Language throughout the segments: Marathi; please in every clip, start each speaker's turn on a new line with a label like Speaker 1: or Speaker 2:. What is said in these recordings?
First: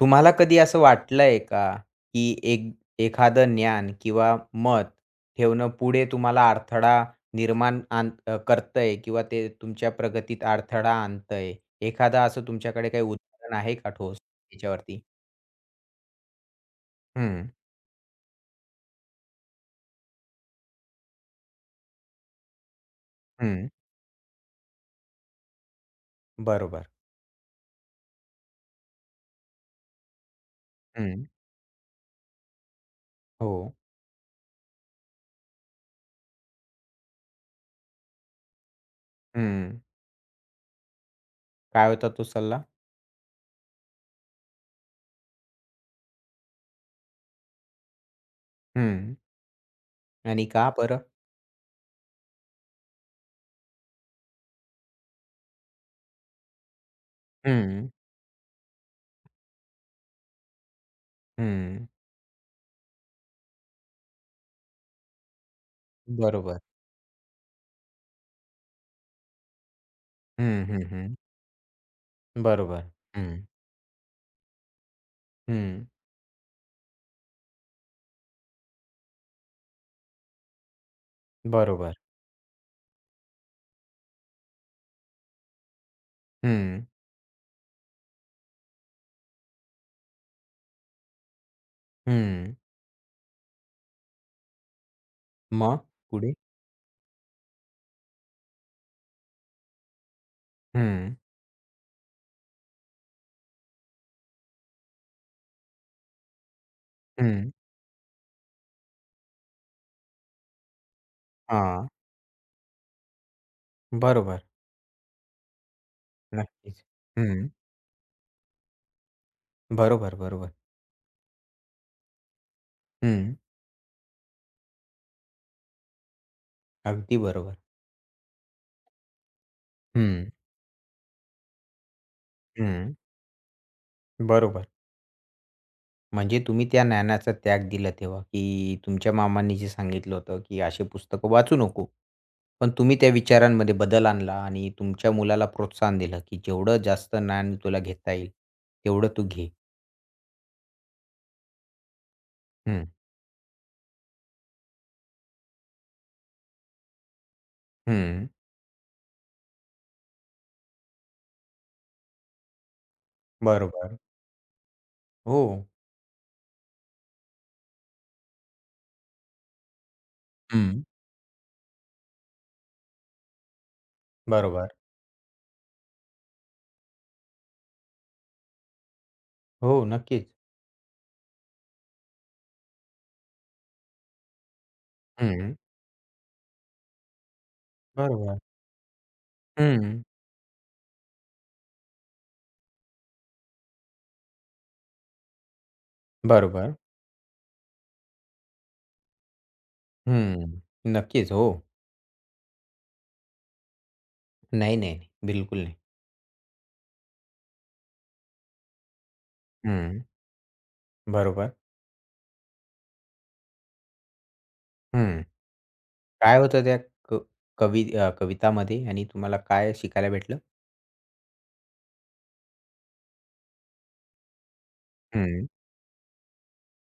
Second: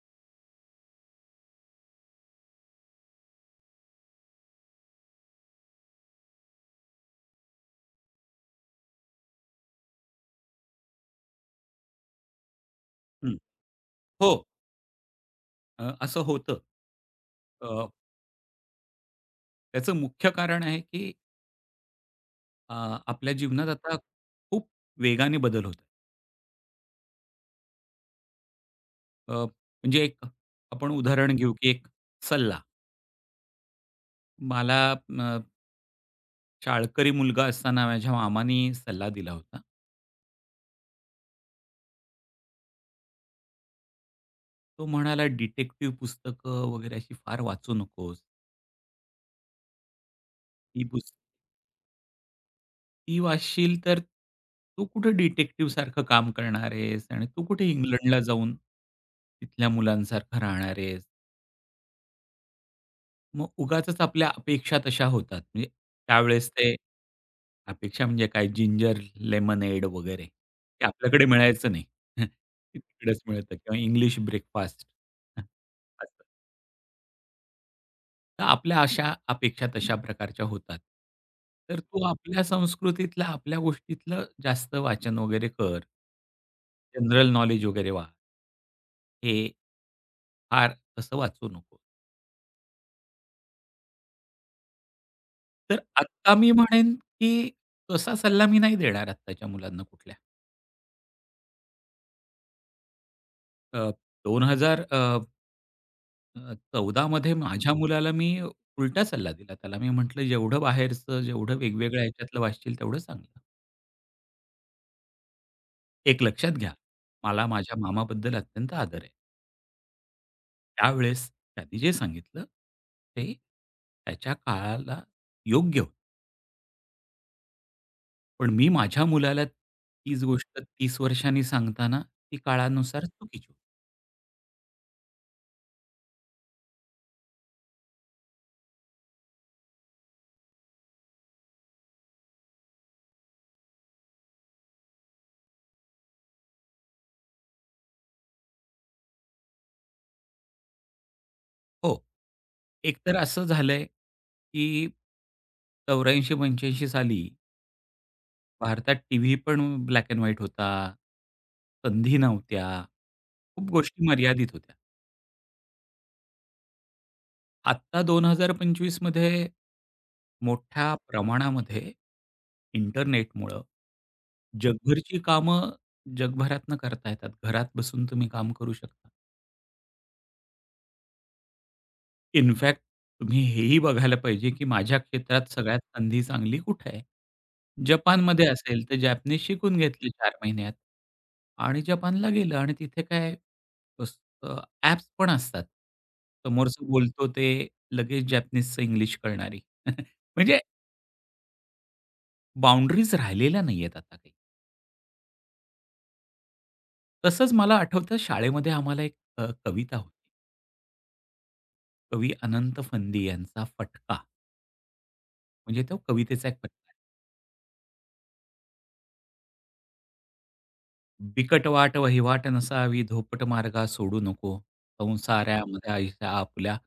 Speaker 1: तुम्हाला कधी असं वाटलंय का, की एक एखादं ज्ञान किंवा मत ठेवणं पुढे तुम्हाला अडथळा निर्माण करतंय किंवा ते तुमच्या प्रगतीत अडथळा आणतंय? एखादं असं तुमच्याकडे काही
Speaker 2: हं.
Speaker 1: उदाहरण आहे का ठोस
Speaker 2: हो,
Speaker 1: याच्यावरती?
Speaker 2: असं होतं.
Speaker 1: हं,
Speaker 2: अ, त्याचं मुख्य कारण आहे, की अ, आपल्या जीवनात
Speaker 1: हं.
Speaker 2: आता खूप वेगाने बदल होत आहेत.
Speaker 1: बरोबर.
Speaker 2: अ, म्हणजे एक आपण
Speaker 1: हं.
Speaker 2: उदाहरण घेऊ, की एक सल्ला.
Speaker 1: हो.
Speaker 2: मला शाळकरी मुलगा असताना माझ्या मामानी सल्ला दिला होता.
Speaker 1: हं. काय होता तो सल्ला?
Speaker 2: तो म्हणाला, "डिटेक्टिव्ह पुस्तकं वगैरे अशी फार वाचू नकोस.
Speaker 1: हं. आणि का
Speaker 2: ही
Speaker 1: बरं?
Speaker 2: पुस्त ती वाचशील तर तू कुठे डिटेक्टिव्ह सारखं काम करणार आहेस आणि तू कुठे
Speaker 1: हं.
Speaker 2: इंग्लंडला जाऊन तिथल्या मुलांसारखं राहणार आहेस."
Speaker 1: हं.
Speaker 2: मग उगाचच आपल्या अपेक्षा तशा होतात. म्हणजे त्यावेळेस
Speaker 1: बरोबर.
Speaker 2: ते अपेक्षा म्हणजे काय जिंजर लेमनेड वगैरे
Speaker 1: हं, हं,
Speaker 2: ते
Speaker 1: हं.
Speaker 2: आपल्याकडे मिळायचं नाही. ते
Speaker 1: बरोबर.
Speaker 2: तिकडेच
Speaker 1: हं.
Speaker 2: मिळतं किंवा इंग्लिश ब्रेकफास्ट
Speaker 1: हं.
Speaker 2: असं. तर आपल्या अशा अपेक्षा तशा प्रकारच्या होतात. तर
Speaker 1: बरोबर.
Speaker 2: तू आपल्या संस्कृतीतल्या, आपल्या गोष्टीतलं जास्त वाचन वगैरे कर.
Speaker 1: हं.
Speaker 2: जनरल नॉलेज वगैरे वाच. हे फार तसं वाचू नको.
Speaker 1: हं.
Speaker 2: तर
Speaker 1: मग
Speaker 2: आत्ता
Speaker 1: पुढे?
Speaker 2: मी म्हणेन, की तसा सल्ला मी नाही देणार आत्ताच्या मुलांना कुठल्या.
Speaker 1: हं,
Speaker 2: अ, 2000 अ, अ, 14मध्ये
Speaker 1: हं.
Speaker 2: माझ्या मुलाला मी उलटा सल्ला दिला. त्याला मी म्हटलं, "जेवढं बाहेरचं, जेवढं
Speaker 1: हां.
Speaker 2: वेगवेगळ्या ह्याच्यातलं वाचशील तेवढं चांगलं.
Speaker 1: बरोबर.
Speaker 2: एक लक्षात घ्या,
Speaker 1: नक्कीच.
Speaker 2: मला
Speaker 1: हं.
Speaker 2: माझ्या मामाबद्दल अत्यंत आदर आहे.
Speaker 1: बरोबर, बरोबर.
Speaker 2: त्यावेळेस त्यांनी जे सांगितलं ते
Speaker 1: हं.
Speaker 2: त्याच्या काळाला योग्य होतं.
Speaker 1: अगदी बरोबर.
Speaker 2: पण मी माझ्या मुलाला तीच
Speaker 1: हं,
Speaker 2: गोष्ट 30 वर्षांनी सांगताना ती
Speaker 1: हं.
Speaker 2: काळानुसार चुकीची होती."
Speaker 1: बरोबर. म्हणजे तुम्ही त्या ज्ञानाचा त्याग दिला तेव्हा, की तुमच्या मामांनी जे सांगितलं होतं, की अशी पुस्तकं वाचू नको. पण तुम्ही त्या विचारांमध्ये बदल आणला आणि तुमच्या मुलाला प्रोत्साहन दिलं, की जेवढं जास्त ज्ञान तुला घेता येईल, तेवढं तू घे.
Speaker 2: हो.
Speaker 1: हं,
Speaker 2: एकतर असं झालंय, की 84-85 साली
Speaker 1: हं.
Speaker 2: भारतात टीव्ही पण ब्लॅक एंड व्हाईट होता. संधी नव्हत्या. खूप
Speaker 1: बरोबर.
Speaker 2: गोष्टी मर्यादित होत्या.
Speaker 1: हो.
Speaker 2: आत्ता 2025 मध्ये
Speaker 1: हं.
Speaker 2: मोठ्या प्रमाणामध्ये इंटरनेटमुळं
Speaker 1: बरोबर.
Speaker 2: जगभरची कामं जगभरातनं करता येतात. घरात बसून तुम्ही काम करू शकता.
Speaker 1: हो, नक्कीच.
Speaker 2: इनफॅक्ट तुम्ही हेही बघायला पाहिजे, की माझ्या क्षेत्रात
Speaker 1: हं.
Speaker 2: सगळ्यात संधी चांगली कुठे आहे?
Speaker 1: बरोबर.
Speaker 2: जपानमध्ये असेल, तर जॅपनीज शिकून
Speaker 1: हं.
Speaker 2: घेतली 4 महिन्यात आणि जपानला गेलं आणि तिथे काय बस अ, ॲप्स पण असतात.
Speaker 1: बरोबर.
Speaker 2: समोरचं बोलतो ते लगेच जॅपनीजचं इंग्लिश करणारी. म्हणजे
Speaker 1: हं. नक्कीच. हो.
Speaker 2: बाउंडरीज राहिलेल्या नाहीयेत आता काही.
Speaker 1: नाही, नाही, नाही. बिलकुल नाही.
Speaker 2: तसंच मला आठवतं शाळेमध्ये आम्हाला एक कविता
Speaker 1: हं.
Speaker 2: होती.
Speaker 1: बरोबर.
Speaker 2: कवी अनंत फंदी यांचा फटका
Speaker 1: हं.
Speaker 2: म्हणजे तो
Speaker 1: काय
Speaker 2: कवितेचा एक
Speaker 1: होतं त्या
Speaker 2: प्रकार.
Speaker 1: क कवितामध्ये आणि तुम्हाला काय शिकायला भेटलं?
Speaker 2: बिकट वाट वहिवाट नसावी, धोपट मार्गा सोडू नको. हं.
Speaker 1: हं.
Speaker 2: संसारामध्ये आयुष्या आपल्या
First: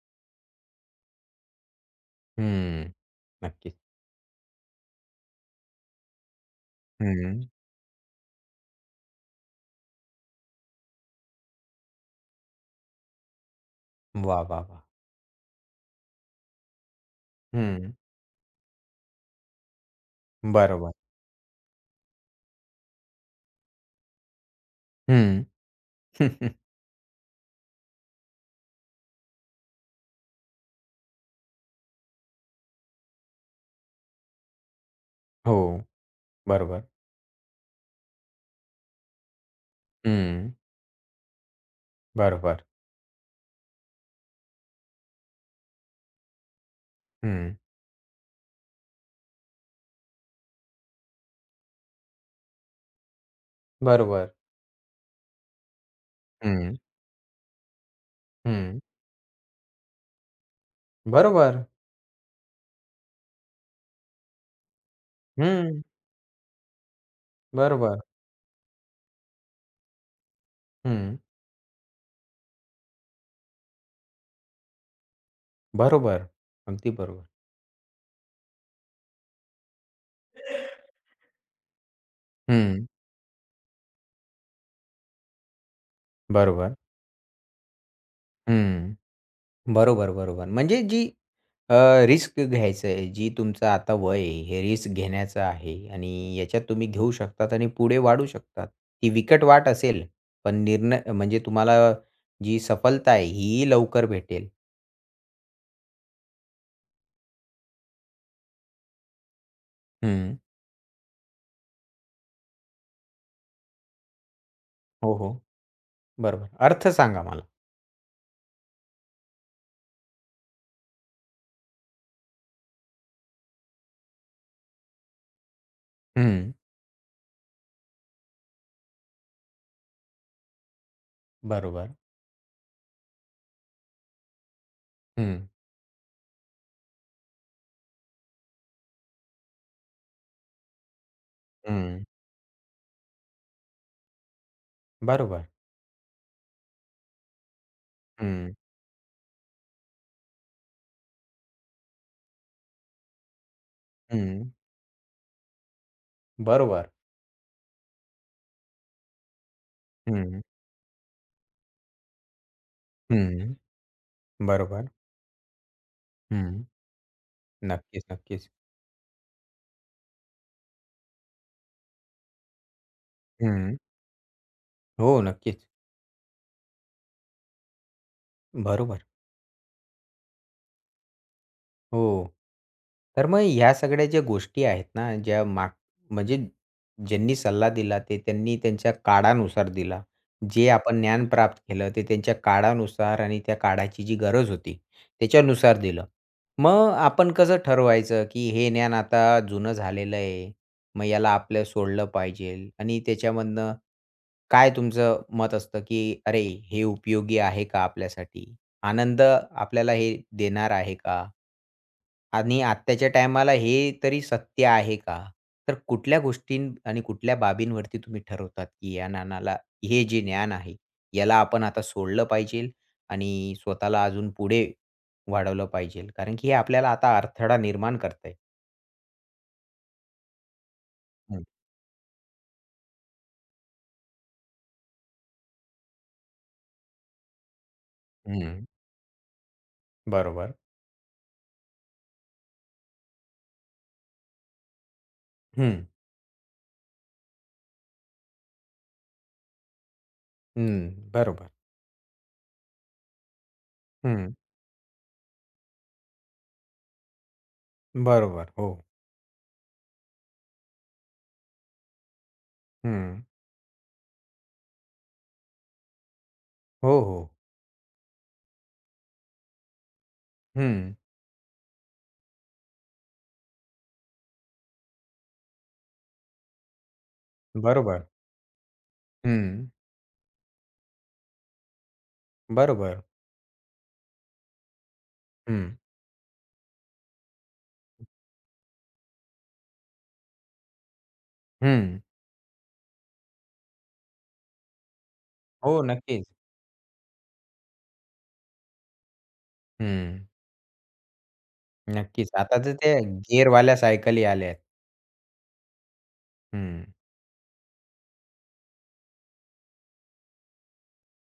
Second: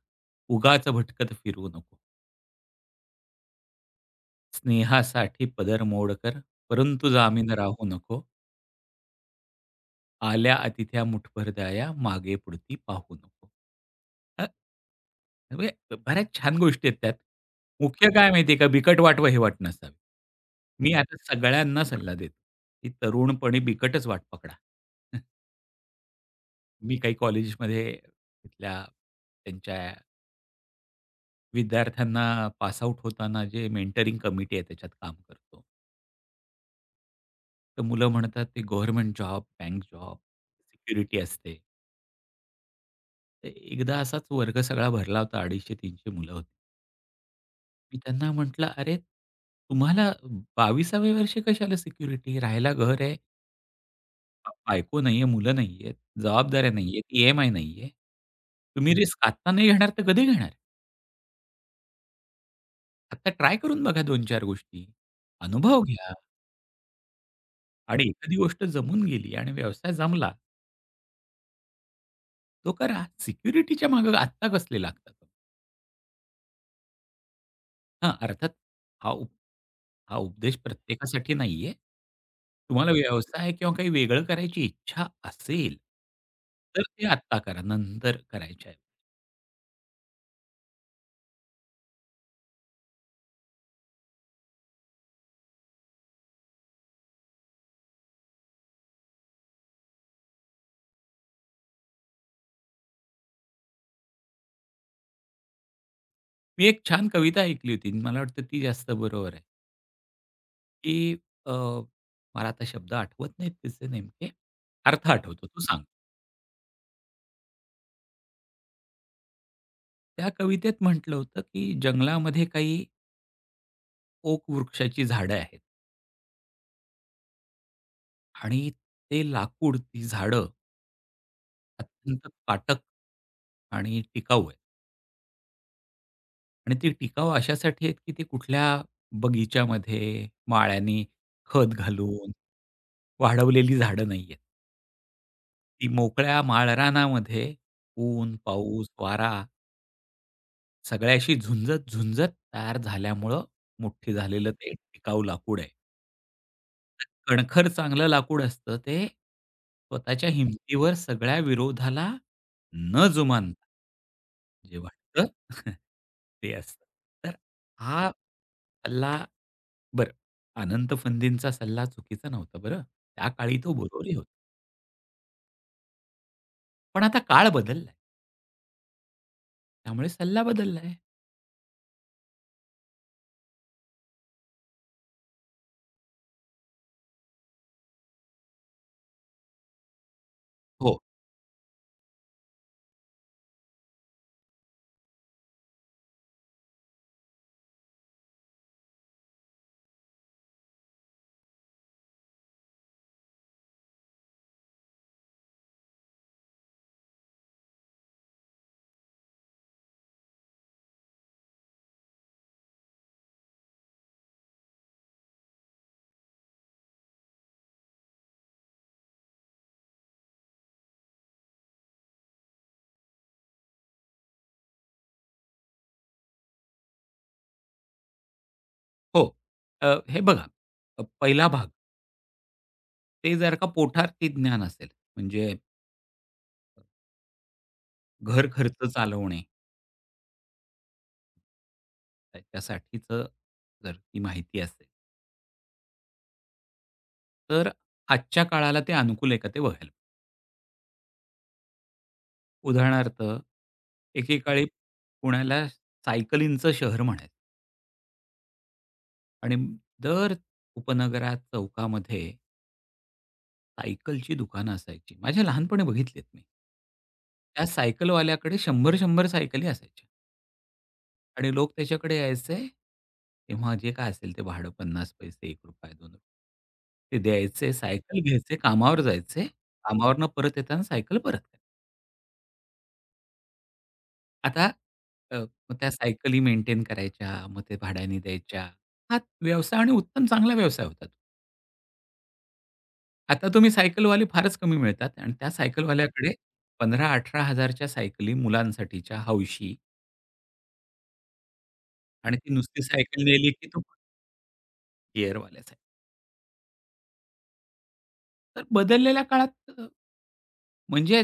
Speaker 2: उगाच भटकत फिरू नको.
Speaker 1: हं. नक्कीच.
Speaker 2: स्नेहासाठी पदर मोड कर, परंतु
Speaker 1: हं.
Speaker 2: जामीन राहू नको. आल्या अतिथ्या मुठभर द्याया, मागे पुढती पाहू नको.
Speaker 1: वाह,
Speaker 2: अ,
Speaker 1: वाह, वाह!
Speaker 2: म्हणजे बऱ्याच छान गोष्टी आहेत त्यात.
Speaker 1: हं.
Speaker 2: मुख्य काय माहिती का, बिकट वाट वहिवाट नसावी. मी
Speaker 1: बरोबर.
Speaker 2: आता सगळ्यांना सल्ला देतो, की तरुणपणी बिकटच वाट पकडा.
Speaker 1: हं.
Speaker 2: मी काही कॉलेजेसमध्ये तिथल्या त्यांच्या विद्यार्थ्यांना पास आउट होताना जे मेंटरिंग कमिटी आहे त्याच्यात काम
Speaker 1: हो.
Speaker 2: करतो.
Speaker 1: बरोबर.
Speaker 2: तर मुलं म्हणतात ते गव्हर्नमेंट जॉब, बँक जॉब,
Speaker 1: हं.
Speaker 2: सिक्युरिटी असते.
Speaker 1: बरोबर.
Speaker 2: तर एकदा असाच वर्ग सगळा भरला होता 250-300 मुलं होती.
Speaker 1: हं.
Speaker 2: मी त्यांना म्हटलं, "अरे, तुम्हाला 22व्या वर्षी कशाला सिक्युरिटी? राहायला घर आहे,
Speaker 1: बरोबर.
Speaker 2: बायको नाहीये, मुलं नाहीयेत, जबाबदाऱ्या
Speaker 1: हं.
Speaker 2: नाहीयेत, ई-एम-आय नाहीये.
Speaker 1: हं.
Speaker 2: तुम्ही रिस्क आत्ता नाही घेणार तर कधी घेणार?"
Speaker 1: बरोबर.
Speaker 2: आता ट्राय करून बघा दोन चार गोष्टी. अनुभव
Speaker 1: हं.
Speaker 2: घ्या
Speaker 1: बरोबर.
Speaker 2: आणि एखादी गोष्ट जमून गेली आणि व्यवसाय जमला,
Speaker 1: हं.
Speaker 2: तो करा. सिक्युरिटीच्या मागे आत्ता कसले लागतात?
Speaker 1: बरोबर. अगदी बरोबर.
Speaker 2: हां, अर्थात हा उप हा उपदेश प्रत्येकासाठी नाहीये.
Speaker 1: हं.
Speaker 2: तुम्हाला व्यवसाय किंवा काही वेगळं करायची इच्छा असेल,
Speaker 1: बरोबर.
Speaker 2: तर ते आत्ता करा, नंतर करायच्या आहे.
Speaker 1: हं. बरोबर, बरोबर. म्हणजे जी रिस्क घ्यायचं आहे, जी तुमचं आता वय आहे, हे रिस्क घेण्याचं आहे आणि याच्यात तुम्ही घेऊ शकतात आणि पुढे वाढू शकतात. ती विकट वाट असेल, पण निर्णय म्हणजे तुम्हाला जी सफलता आहे, ही लवकर भेटेल.
Speaker 2: मी एक छान कविता ऐकली होती मला वाटतं ती जास्त बरोबर आहे,
Speaker 1: हं.
Speaker 2: की अ, मला आता शब्द आठवत नाहीत तिचे नेमके. अर्थ
Speaker 1: हो, हो.
Speaker 2: आठवतो, तो सांगतो.
Speaker 1: बरोबर. अर्थ सांगा मला?
Speaker 2: त्या कवितेत म्हटलं होतं, की जंगलामध्ये काही ओक वृक्षाची झाडं आहेत
Speaker 1: हं.
Speaker 2: आणि ते लाकूड, ती झाडं
Speaker 1: बरोबर.
Speaker 2: अत्यंत काटक आणि टिकाऊ आहे.
Speaker 1: हं,
Speaker 2: आणि ती टिकाऊ अशासाठी आहेत, की ती कुठल्या बगीच्यामध्ये माळ्यांनी खत
Speaker 1: हं.
Speaker 2: घालून वाढवलेली झाडं नाहीयेत.
Speaker 1: बरोबर.
Speaker 2: ती मोकळ्या माळरानामध्ये ऊन,
Speaker 1: हं,
Speaker 2: पाऊस, वारा सगळ्याशी झुंजत, झुंजत तयार झाल्यामुळं मोठी
Speaker 1: हं.
Speaker 2: झालेलं ते टिकाऊ लाकूड आहे.
Speaker 1: बरोबर.
Speaker 2: कणखर चांगलं लाकूड असतं ते स्वतःच्या हं.
Speaker 1: हं,
Speaker 2: हिमतीवर सगळ्या विरोधाला न
Speaker 1: हं.
Speaker 2: जुमानता जे
Speaker 1: बरोबर.
Speaker 2: वाटतं ते
Speaker 1: हं.
Speaker 2: असतं. तर
Speaker 1: नक्कीच,
Speaker 2: हा
Speaker 1: नक्कीच.
Speaker 2: सल्ला बरं, अनंत फंदींचा सल्ला चुकीचा नव्हता बरं. त्या काळी तो
Speaker 1: हं.
Speaker 2: बरोबरही होता.
Speaker 1: हो, नक्कीच.
Speaker 2: पण आता काळ बदललाय.
Speaker 1: बरोबर.
Speaker 2: त्यामुळे सल्ला बदललाय.
Speaker 1: हो. तर मग ह्या सगळ्या ज्या गोष्टी आहेत ना, ज्या माग म्हणजे ज्यांनी सल्ला दिला ते त्यांनी त्यांच्या काळानुसार दिला. जे
Speaker 2: हो,
Speaker 1: आपण ज्ञान प्राप्त केलं ते त्यांच्या काळानुसार आणि त्या काळाची जी गरज होती त्याच्यानुसार दिलं. मग आपण कसं ठरवायचं, की हे ज्ञान आता जुनं झालेलं आहे. मग याला आपलं सोडलं पाहिजे आणि त्याच्यामधनं काय तुमचं मत असतं, की "अरे, हे उपयोगी आहे का आपल्यासाठी? आनंद आपल्याला हे देणार आहे का? आणि आत्ताच्या टायमाला हे तरी सत्य आहे का?" तर कुठल्या गोष्टी आणि कुठल्या बाबींवरती तुम्ही ठरवतात, की या ज्ञानाला हे जे ज्ञान आहे, याला आपण आता सोडलं पाहिजे आणि स्वतःला अजून पुढे वाढवलं पाहिजे? कारण की हे आपल्याला आता अडथळा निर्माण करतंय.
Speaker 2: हो. हे बघा
Speaker 1: हं,
Speaker 2: पहिला भाग ते जर का पोठार्थी ज्ञान असेल म्हणजे घर
Speaker 1: हं.
Speaker 2: खर्च चालवणे
Speaker 1: बरोबर.
Speaker 2: त्याच्यासाठीचं जर ती माहिती असेल.
Speaker 1: हं.
Speaker 2: तर आजच्या काळाला ते अनुकूल आहे का ते बघायला.
Speaker 1: हं. बरोबर.
Speaker 2: उदाहरणार्थ,
Speaker 1: हं.
Speaker 2: एकेकाळी पुण्याला सायकलींचं शहर म्हणायचं
Speaker 1: बरोबर. हो.
Speaker 2: आणि दर उपनगरात चौकामध्ये
Speaker 1: हं.
Speaker 2: सायकलची दुकानं असायची. माझ्या लहानपणी बघितलीत मी.
Speaker 1: हो, हो.
Speaker 2: त्या सायकलवाल्याकडे 100-100 सायकली असायच्या
Speaker 1: हं.
Speaker 2: आणि लोक त्याच्याकडे यायचे. तेव्हा जे काय असेल ते भाडं 50 पैसे, ₹1, ₹2 ते द्यायचे,
Speaker 1: बरोबर.
Speaker 2: सायकल घ्यायचे, कामावर जायचे.
Speaker 1: हं.
Speaker 2: कामावरनं परत येताना सायकल परत करायचे.
Speaker 1: बरोबर.
Speaker 2: आता अ,
Speaker 1: हं,
Speaker 2: मग त्या सायकली मेंटेन करायच्या, मग ते भाड्याने द्यायच्या. हा व्यवसाय आणि उत्तम चांगला व्यवसाय होता तो.
Speaker 1: हं.
Speaker 2: आता तुम्ही सायकलवाले फारच कमी मिळतात आणि त्या
Speaker 1: हो, नक्कीच.
Speaker 2: सायकलवाल्याकडे 15,000-18,000 च्या सायकली मुलांसाठीच्या हौशी
Speaker 1: हं. नक्कीच.
Speaker 2: आणि ती
Speaker 1: आता तर
Speaker 2: नुसती
Speaker 1: त्या
Speaker 2: सायकल नेली की
Speaker 1: गिअरवाल्या
Speaker 2: तो
Speaker 1: सायकली आल्या आहेत.
Speaker 2: गिअरवाल्या सायकल.
Speaker 1: हं,
Speaker 2: तर बदललेल्या काळात म्हणजे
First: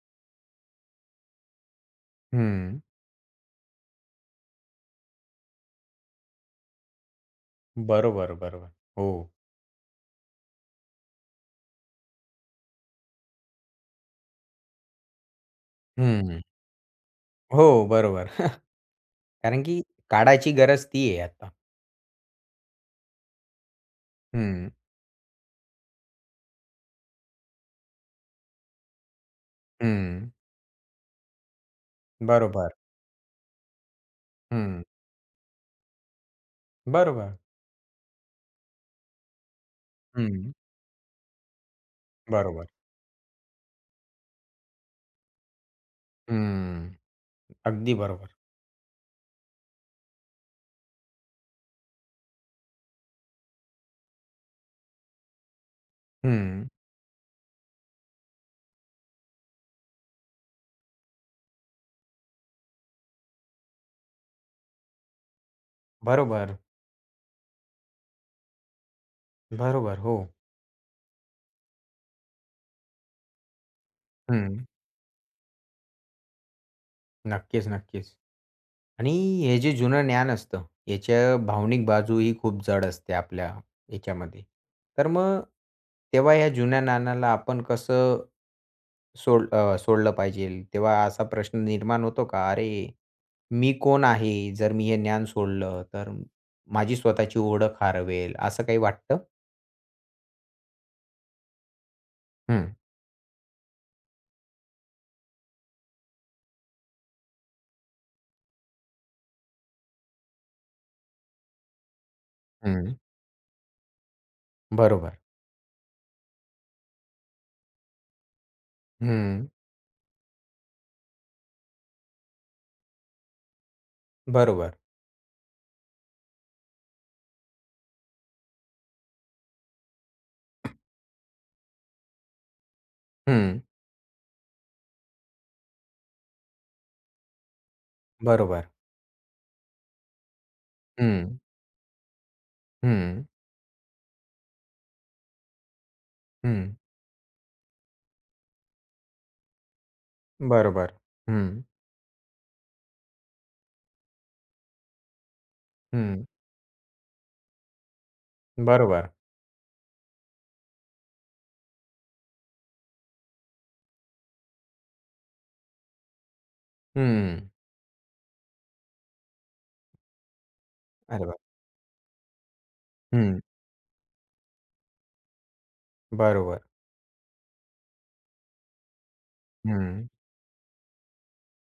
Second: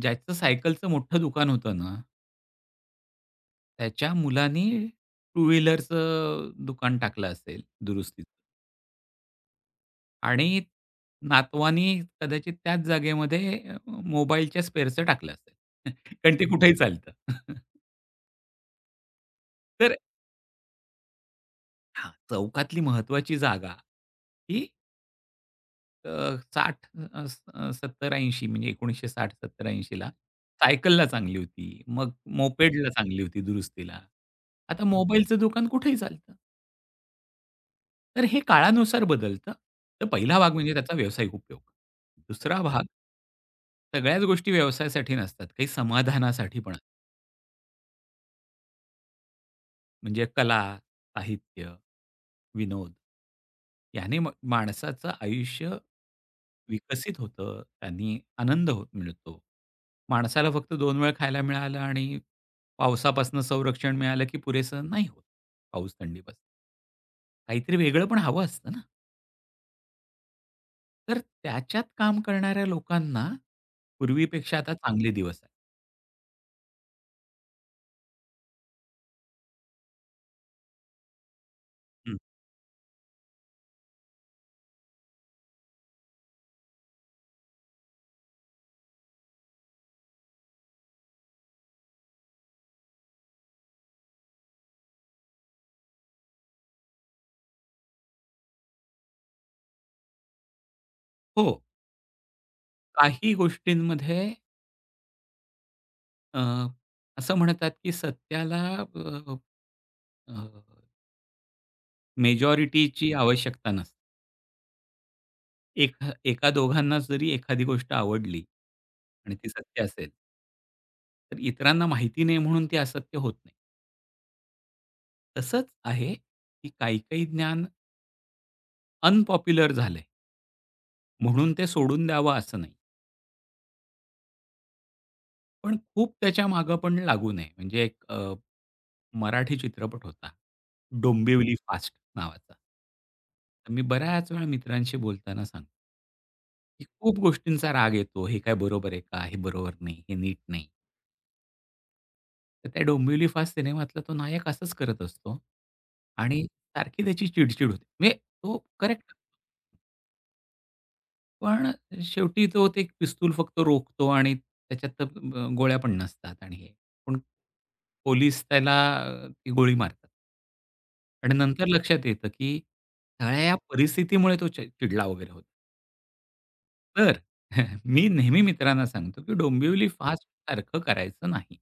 Speaker 2: ज्याचं सायकलचं मोठं दुकान होतं ना,
Speaker 1: हं.
Speaker 2: त्याच्या मुलांनी टू व्हीलरचं दुकान टाकलं असेल दुरुस्तीचं.
Speaker 1: बरोबर, बरोबर. हो.
Speaker 2: आणि नातवानी कदाचित त्याच जागेमध्ये मोबाईलच्या स्पेअरचं टाकलं असेल. कारण
Speaker 1: हं.
Speaker 2: ते कुठेही चालतं.
Speaker 1: हो, बरोबर. कारण की
Speaker 2: तर
Speaker 1: काळाची गरज ती आहे आता.
Speaker 2: हां, चौकातली महत्त्वाची जागा ही
Speaker 1: हं,
Speaker 2: अ, 60 70-80 म्हणजे 1960-70-80 ला
Speaker 1: हं.
Speaker 2: सायकलला चांगली होती. मग
Speaker 1: बरोबर.
Speaker 2: मोपेडला चांगली होती दुरुस्तीला.
Speaker 1: हं.
Speaker 2: आता मोबाईलचं दुकान कुठेही चालतं.
Speaker 1: बरोबर.
Speaker 2: तर हे काळानुसार बदलतं. तर पहिला भाग
Speaker 1: हं.
Speaker 2: म्हणजे त्याचा व्यावसायिक उपयोग. दुसरा
Speaker 1: बरोबर.
Speaker 2: भाग, सगळ्याच गोष्टी व्यवसायासाठी नसतात. काही समाधानासाठी पण असतात.
Speaker 1: हं. अगदी बरोबर.
Speaker 2: म्हणजे कला, साहित्य, विनोद याने माणसाचं आयुष्य
Speaker 1: हं.
Speaker 2: विकसित होतं. त्यांनी आनंद होत मिळतो. माणसाला फक्त 2 वेळ खायला मिळालं आणि पावसापासून संरक्षण मिळालं, की पुरेसं नाही होत. पाऊस, थंडी
Speaker 1: बरोबर,
Speaker 2: काहीतरी वेगळं पण हवं असतं ना.
Speaker 1: बरोबर. हो.
Speaker 2: तर त्याच्यात काम करणाऱ्या लोकांना पूर्वीपेक्षा
Speaker 1: हं.
Speaker 2: आता चांगले दिवस आहेत.
Speaker 1: नक्कीच, नक्कीच. आणि हे जे जुनं ज्ञान असतं, याच्या भावनिक
Speaker 2: हं.
Speaker 1: बाजू ही खूप जड असते आपल्या याच्यामध्ये. तर मग तेव्हा या जुन्या ज्ञानाला आपण कसं सोडलं पाहिजे? तेव्हा असा प्रश्न निर्माण होतो का? "अरे, मी कोण आहे? जर मी हे ज्ञान सोडलं, तर माझी स्वतःची ओळख हरवेल." असं काही वाटतं?
Speaker 2: हो,
Speaker 1: हं.
Speaker 2: काही गोष्टींमध्ये अ, असं म्हणतात, की सत्याला अ, अ,
Speaker 1: हं.
Speaker 2: मेजॉरिटीची आवश्यकता नसते.
Speaker 1: बरोबर.
Speaker 2: एका दोघांना जरी एखादी गोष्ट आवडली आणि
Speaker 1: हं.
Speaker 2: ती सत्य असेल, तर इतरांना माहिती नाही म्हणून ती असत्य होत नाही.
Speaker 1: बरोबर.
Speaker 2: तसंच आहे, की काही-काही ज्ञान अनपॉप्युलर झालंय म्हणून ते सोडून द्यावं असं नाही.
Speaker 1: हं.
Speaker 2: पण खूप त्याच्या मागं पण लागू नये. म्हणजे एक
Speaker 1: बरोबर.
Speaker 2: मराठी चित्रपट होता.
Speaker 1: हं.
Speaker 2: डोंबिवली फास्ट नावाचा.
Speaker 1: हं.
Speaker 2: तर मी बऱ्याच वेळा मित्रांशी बोलताना सांगतो,
Speaker 1: हं.
Speaker 2: की खूप गोष्टींचा राग येतो. हे काय बरोबर आहे का? हे बरोबर नाही. हे नीट नाही.
Speaker 1: बरोबर. हं.
Speaker 2: तर त्या डोंबिवली फास्ट सिनेमातला तो नायक असंच करत असतो
Speaker 1: हं.
Speaker 2: आणि सारखी त्याची चिड होते. म्हणजे तो
Speaker 1: बरोबर.
Speaker 2: करेक्ट पण शेवटी तो ते एक पिस्तूल फक्त रोखतो आणि त्याच्यात तर गोळ्या पण नसतात आणि हे. पण
Speaker 1: हं.
Speaker 2: पोलीस त्याला ती गोळी मारतात.
Speaker 1: अरे
Speaker 2: आणि
Speaker 1: वाह!
Speaker 2: नंतर लक्षात येतं, की सगळ्या
Speaker 1: हं.
Speaker 2: या परिस्थितीमुळे तो चिडला वगैरे होता.
Speaker 1: बरोबर.
Speaker 2: तर मी नेहमी मित्रांना सांगतो, की डोंबिवली
Speaker 1: हं.
Speaker 2: फास्ट सारखं करायचं नाही.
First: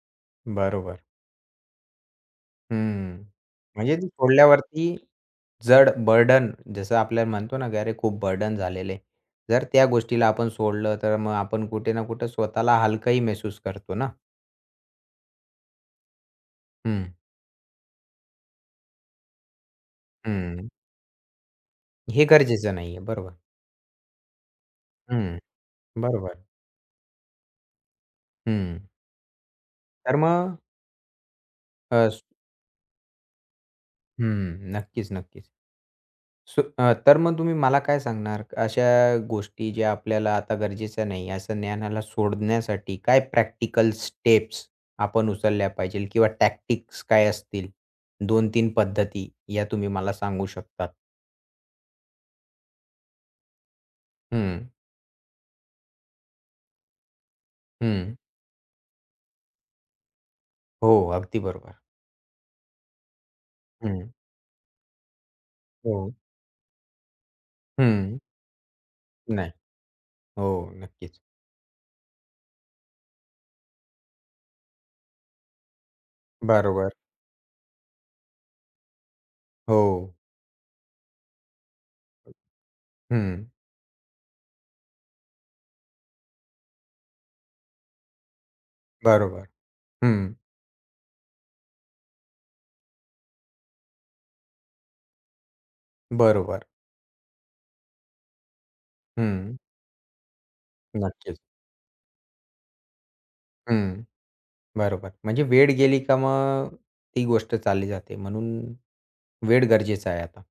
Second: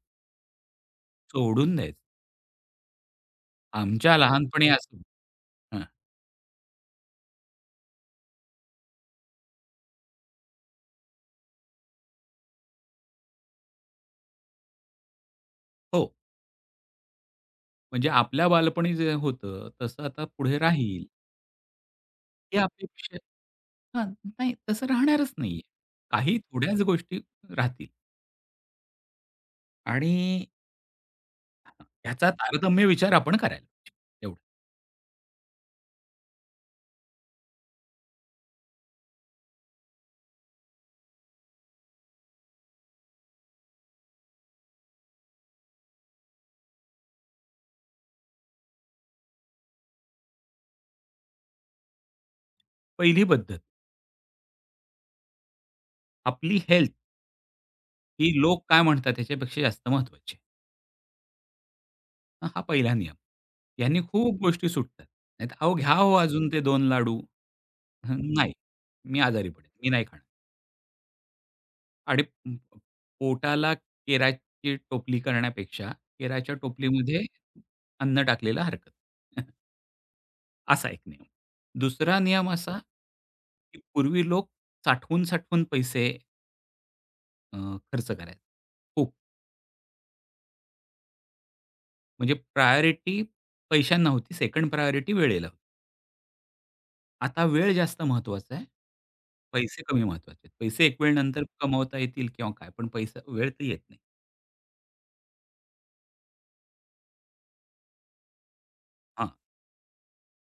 Speaker 1: बरोबर.
Speaker 2: सोडून द्यायचं.
Speaker 1: हं. म्हणजे ती
Speaker 2: आमच्या लहानपणी
Speaker 1: सोडल्यावरती
Speaker 2: असं हं,
Speaker 1: जड बर्डन जसं आपल्याला म्हणतो ना, की "अरे खूप बर्डन झालेलं जर त्या गोष्टीला आपण सोडलं तर मग आपण कुठे ना कुठे स्वतःला हलकंही महसूस करतो ना.
Speaker 2: हो.
Speaker 1: हं,
Speaker 2: म्हणजे आपल्या बालपणी जे होतं तसं आता पुढे
Speaker 1: हं.
Speaker 2: राहील.
Speaker 1: हे
Speaker 2: ते
Speaker 1: गरजेचं नाहीये.
Speaker 2: अपेक्षा
Speaker 1: बरोबर.
Speaker 2: हां, नाही तसं राहणारच
Speaker 1: हं.
Speaker 2: नाहीये.
Speaker 1: बरोबर.
Speaker 2: काही थोड्याच गोष्टी राहतील
Speaker 1: हं.
Speaker 2: आणि
Speaker 1: तर मग अ,
Speaker 2: ह्याचा तारतम्य विचार आपण करायला पाहिजे, एवढं.
Speaker 1: हं. नक्कीच, नक्कीच. तर मग तुम्ही मला काय सांगणार? अशा गोष्टी ज्या आपल्याला आता गरजेच्या नाही, असं ज्ञानाला सोडण्यासाठी काय प्रॅक्टिकल स्टेप्स आपण उचलल्या पाहिजेल किंवा टॅक्टिक्स काय असतील? दोन 3 पद्धती या तुम्ही मला सांगू शकतात.
Speaker 2: पहिली पद्धत
Speaker 1: हं,
Speaker 2: आपली हेल्थ
Speaker 1: हं.
Speaker 2: ही लोक काय म्हणतात त्याच्यापेक्षा जास्त महत्त्वाची आहे.
Speaker 1: हो, अगदी बरोबर.
Speaker 2: हा पहिला नियम. याने
Speaker 1: हं,
Speaker 2: खूप गोष्टी सुटतात. नाहीतर अहो घ्या
Speaker 1: हो.
Speaker 2: हो अजून ते 2 लाडू. हं,
Speaker 1: हं.
Speaker 2: नाही मी आजारी
Speaker 1: नाही.
Speaker 2: पडेल. मी नाही खाणार.
Speaker 1: हो, नक्कीच.
Speaker 2: आणि प- पोटाला केराची टोपली करण्यापेक्षा केराच्या
Speaker 1: बरोबर.
Speaker 2: टोपलीमध्ये अन्न टाकलेलं हरकत.
Speaker 1: हो.
Speaker 2: असा एक नियम. दुसरा नियम असा,
Speaker 1: हं.
Speaker 2: की पूर्वी लोक साठवून-साठवून पैसे अ, खर्च करायचे. खूप
Speaker 1: बरोबर. हं.
Speaker 2: म्हणजे प्रायोरिटी पैशांना होती, सेकंड प्रायोरिटी वेळेला होती.
Speaker 1: बरोबर.
Speaker 2: आता वेळ जास्त महत्त्वाचा आहे.
Speaker 1: हं.
Speaker 2: पैसे कमी महत्त्वाचे आहेत. पैसे एक वेळ
Speaker 1: नक्कीच.
Speaker 2: नंतर कमवता येतील किंवा काय, पण पैसा वेळ तर येत नाही.
Speaker 1: हं. बरोबर. म्हणजे वेळ गेली का मग ती गोष्ट चालली जाते. म्हणून
Speaker 2: हां,
Speaker 1: वेळ गरजेचा आहे आता.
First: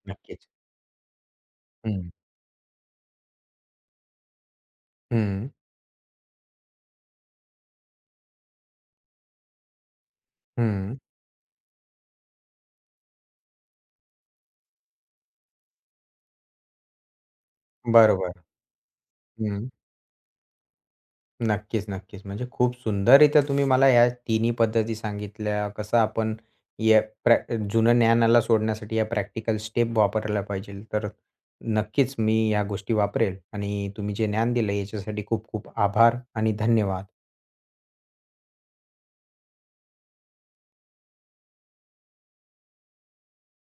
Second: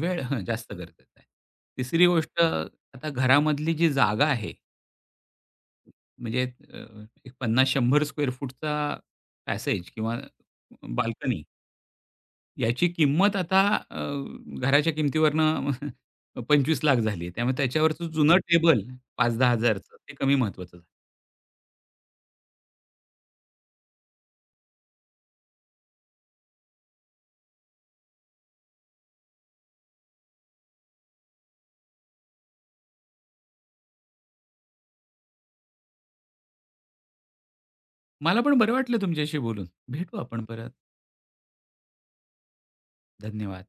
Speaker 2: वेळ हं,
Speaker 1: नक्कीच.
Speaker 2: जास्त गरजेचा आहे. तिसरी
Speaker 1: हं.
Speaker 2: गोष्ट आता घरामधली जी जागा आहे,
Speaker 1: हं,
Speaker 2: म्हणजे एक 50-100 स्क्वेअर फूटचा पॅसेज किंवा
Speaker 1: हं.
Speaker 2: बाल्कनी याची किंमत आता अ, घराच्या किमतीवरनं 25,00,000 झाली आहे. त्यामुळे त्याच्यावरचं
Speaker 1: बरोबर.
Speaker 2: जुनं टेबल
Speaker 1: हं.
Speaker 2: 5,000-10,000चं ते कमी महत्वाचं झालं.
Speaker 1: नक्कीच, नक्कीच. म्हणजे खूप सुंदररीत्या तुम्ही मला ह्या तिन्ही पद्धती सांगितल्या. कसं आपण या प्रॅ जुनं ज्ञानाला सोडण्यासाठी या प्रॅक्टिकल स्टेप वापरायला पाहिजे. तर नक्कीच मी या गोष्टी वापरेल आणि तुम्ही जे ज्ञान दिलं याच्यासाठी खूप खूप आभार आणि धन्यवाद.
Speaker 2: मला पण बरं वाटलं तुमच्याशी बोलून. भेटू आपण परत. धन्यवाद.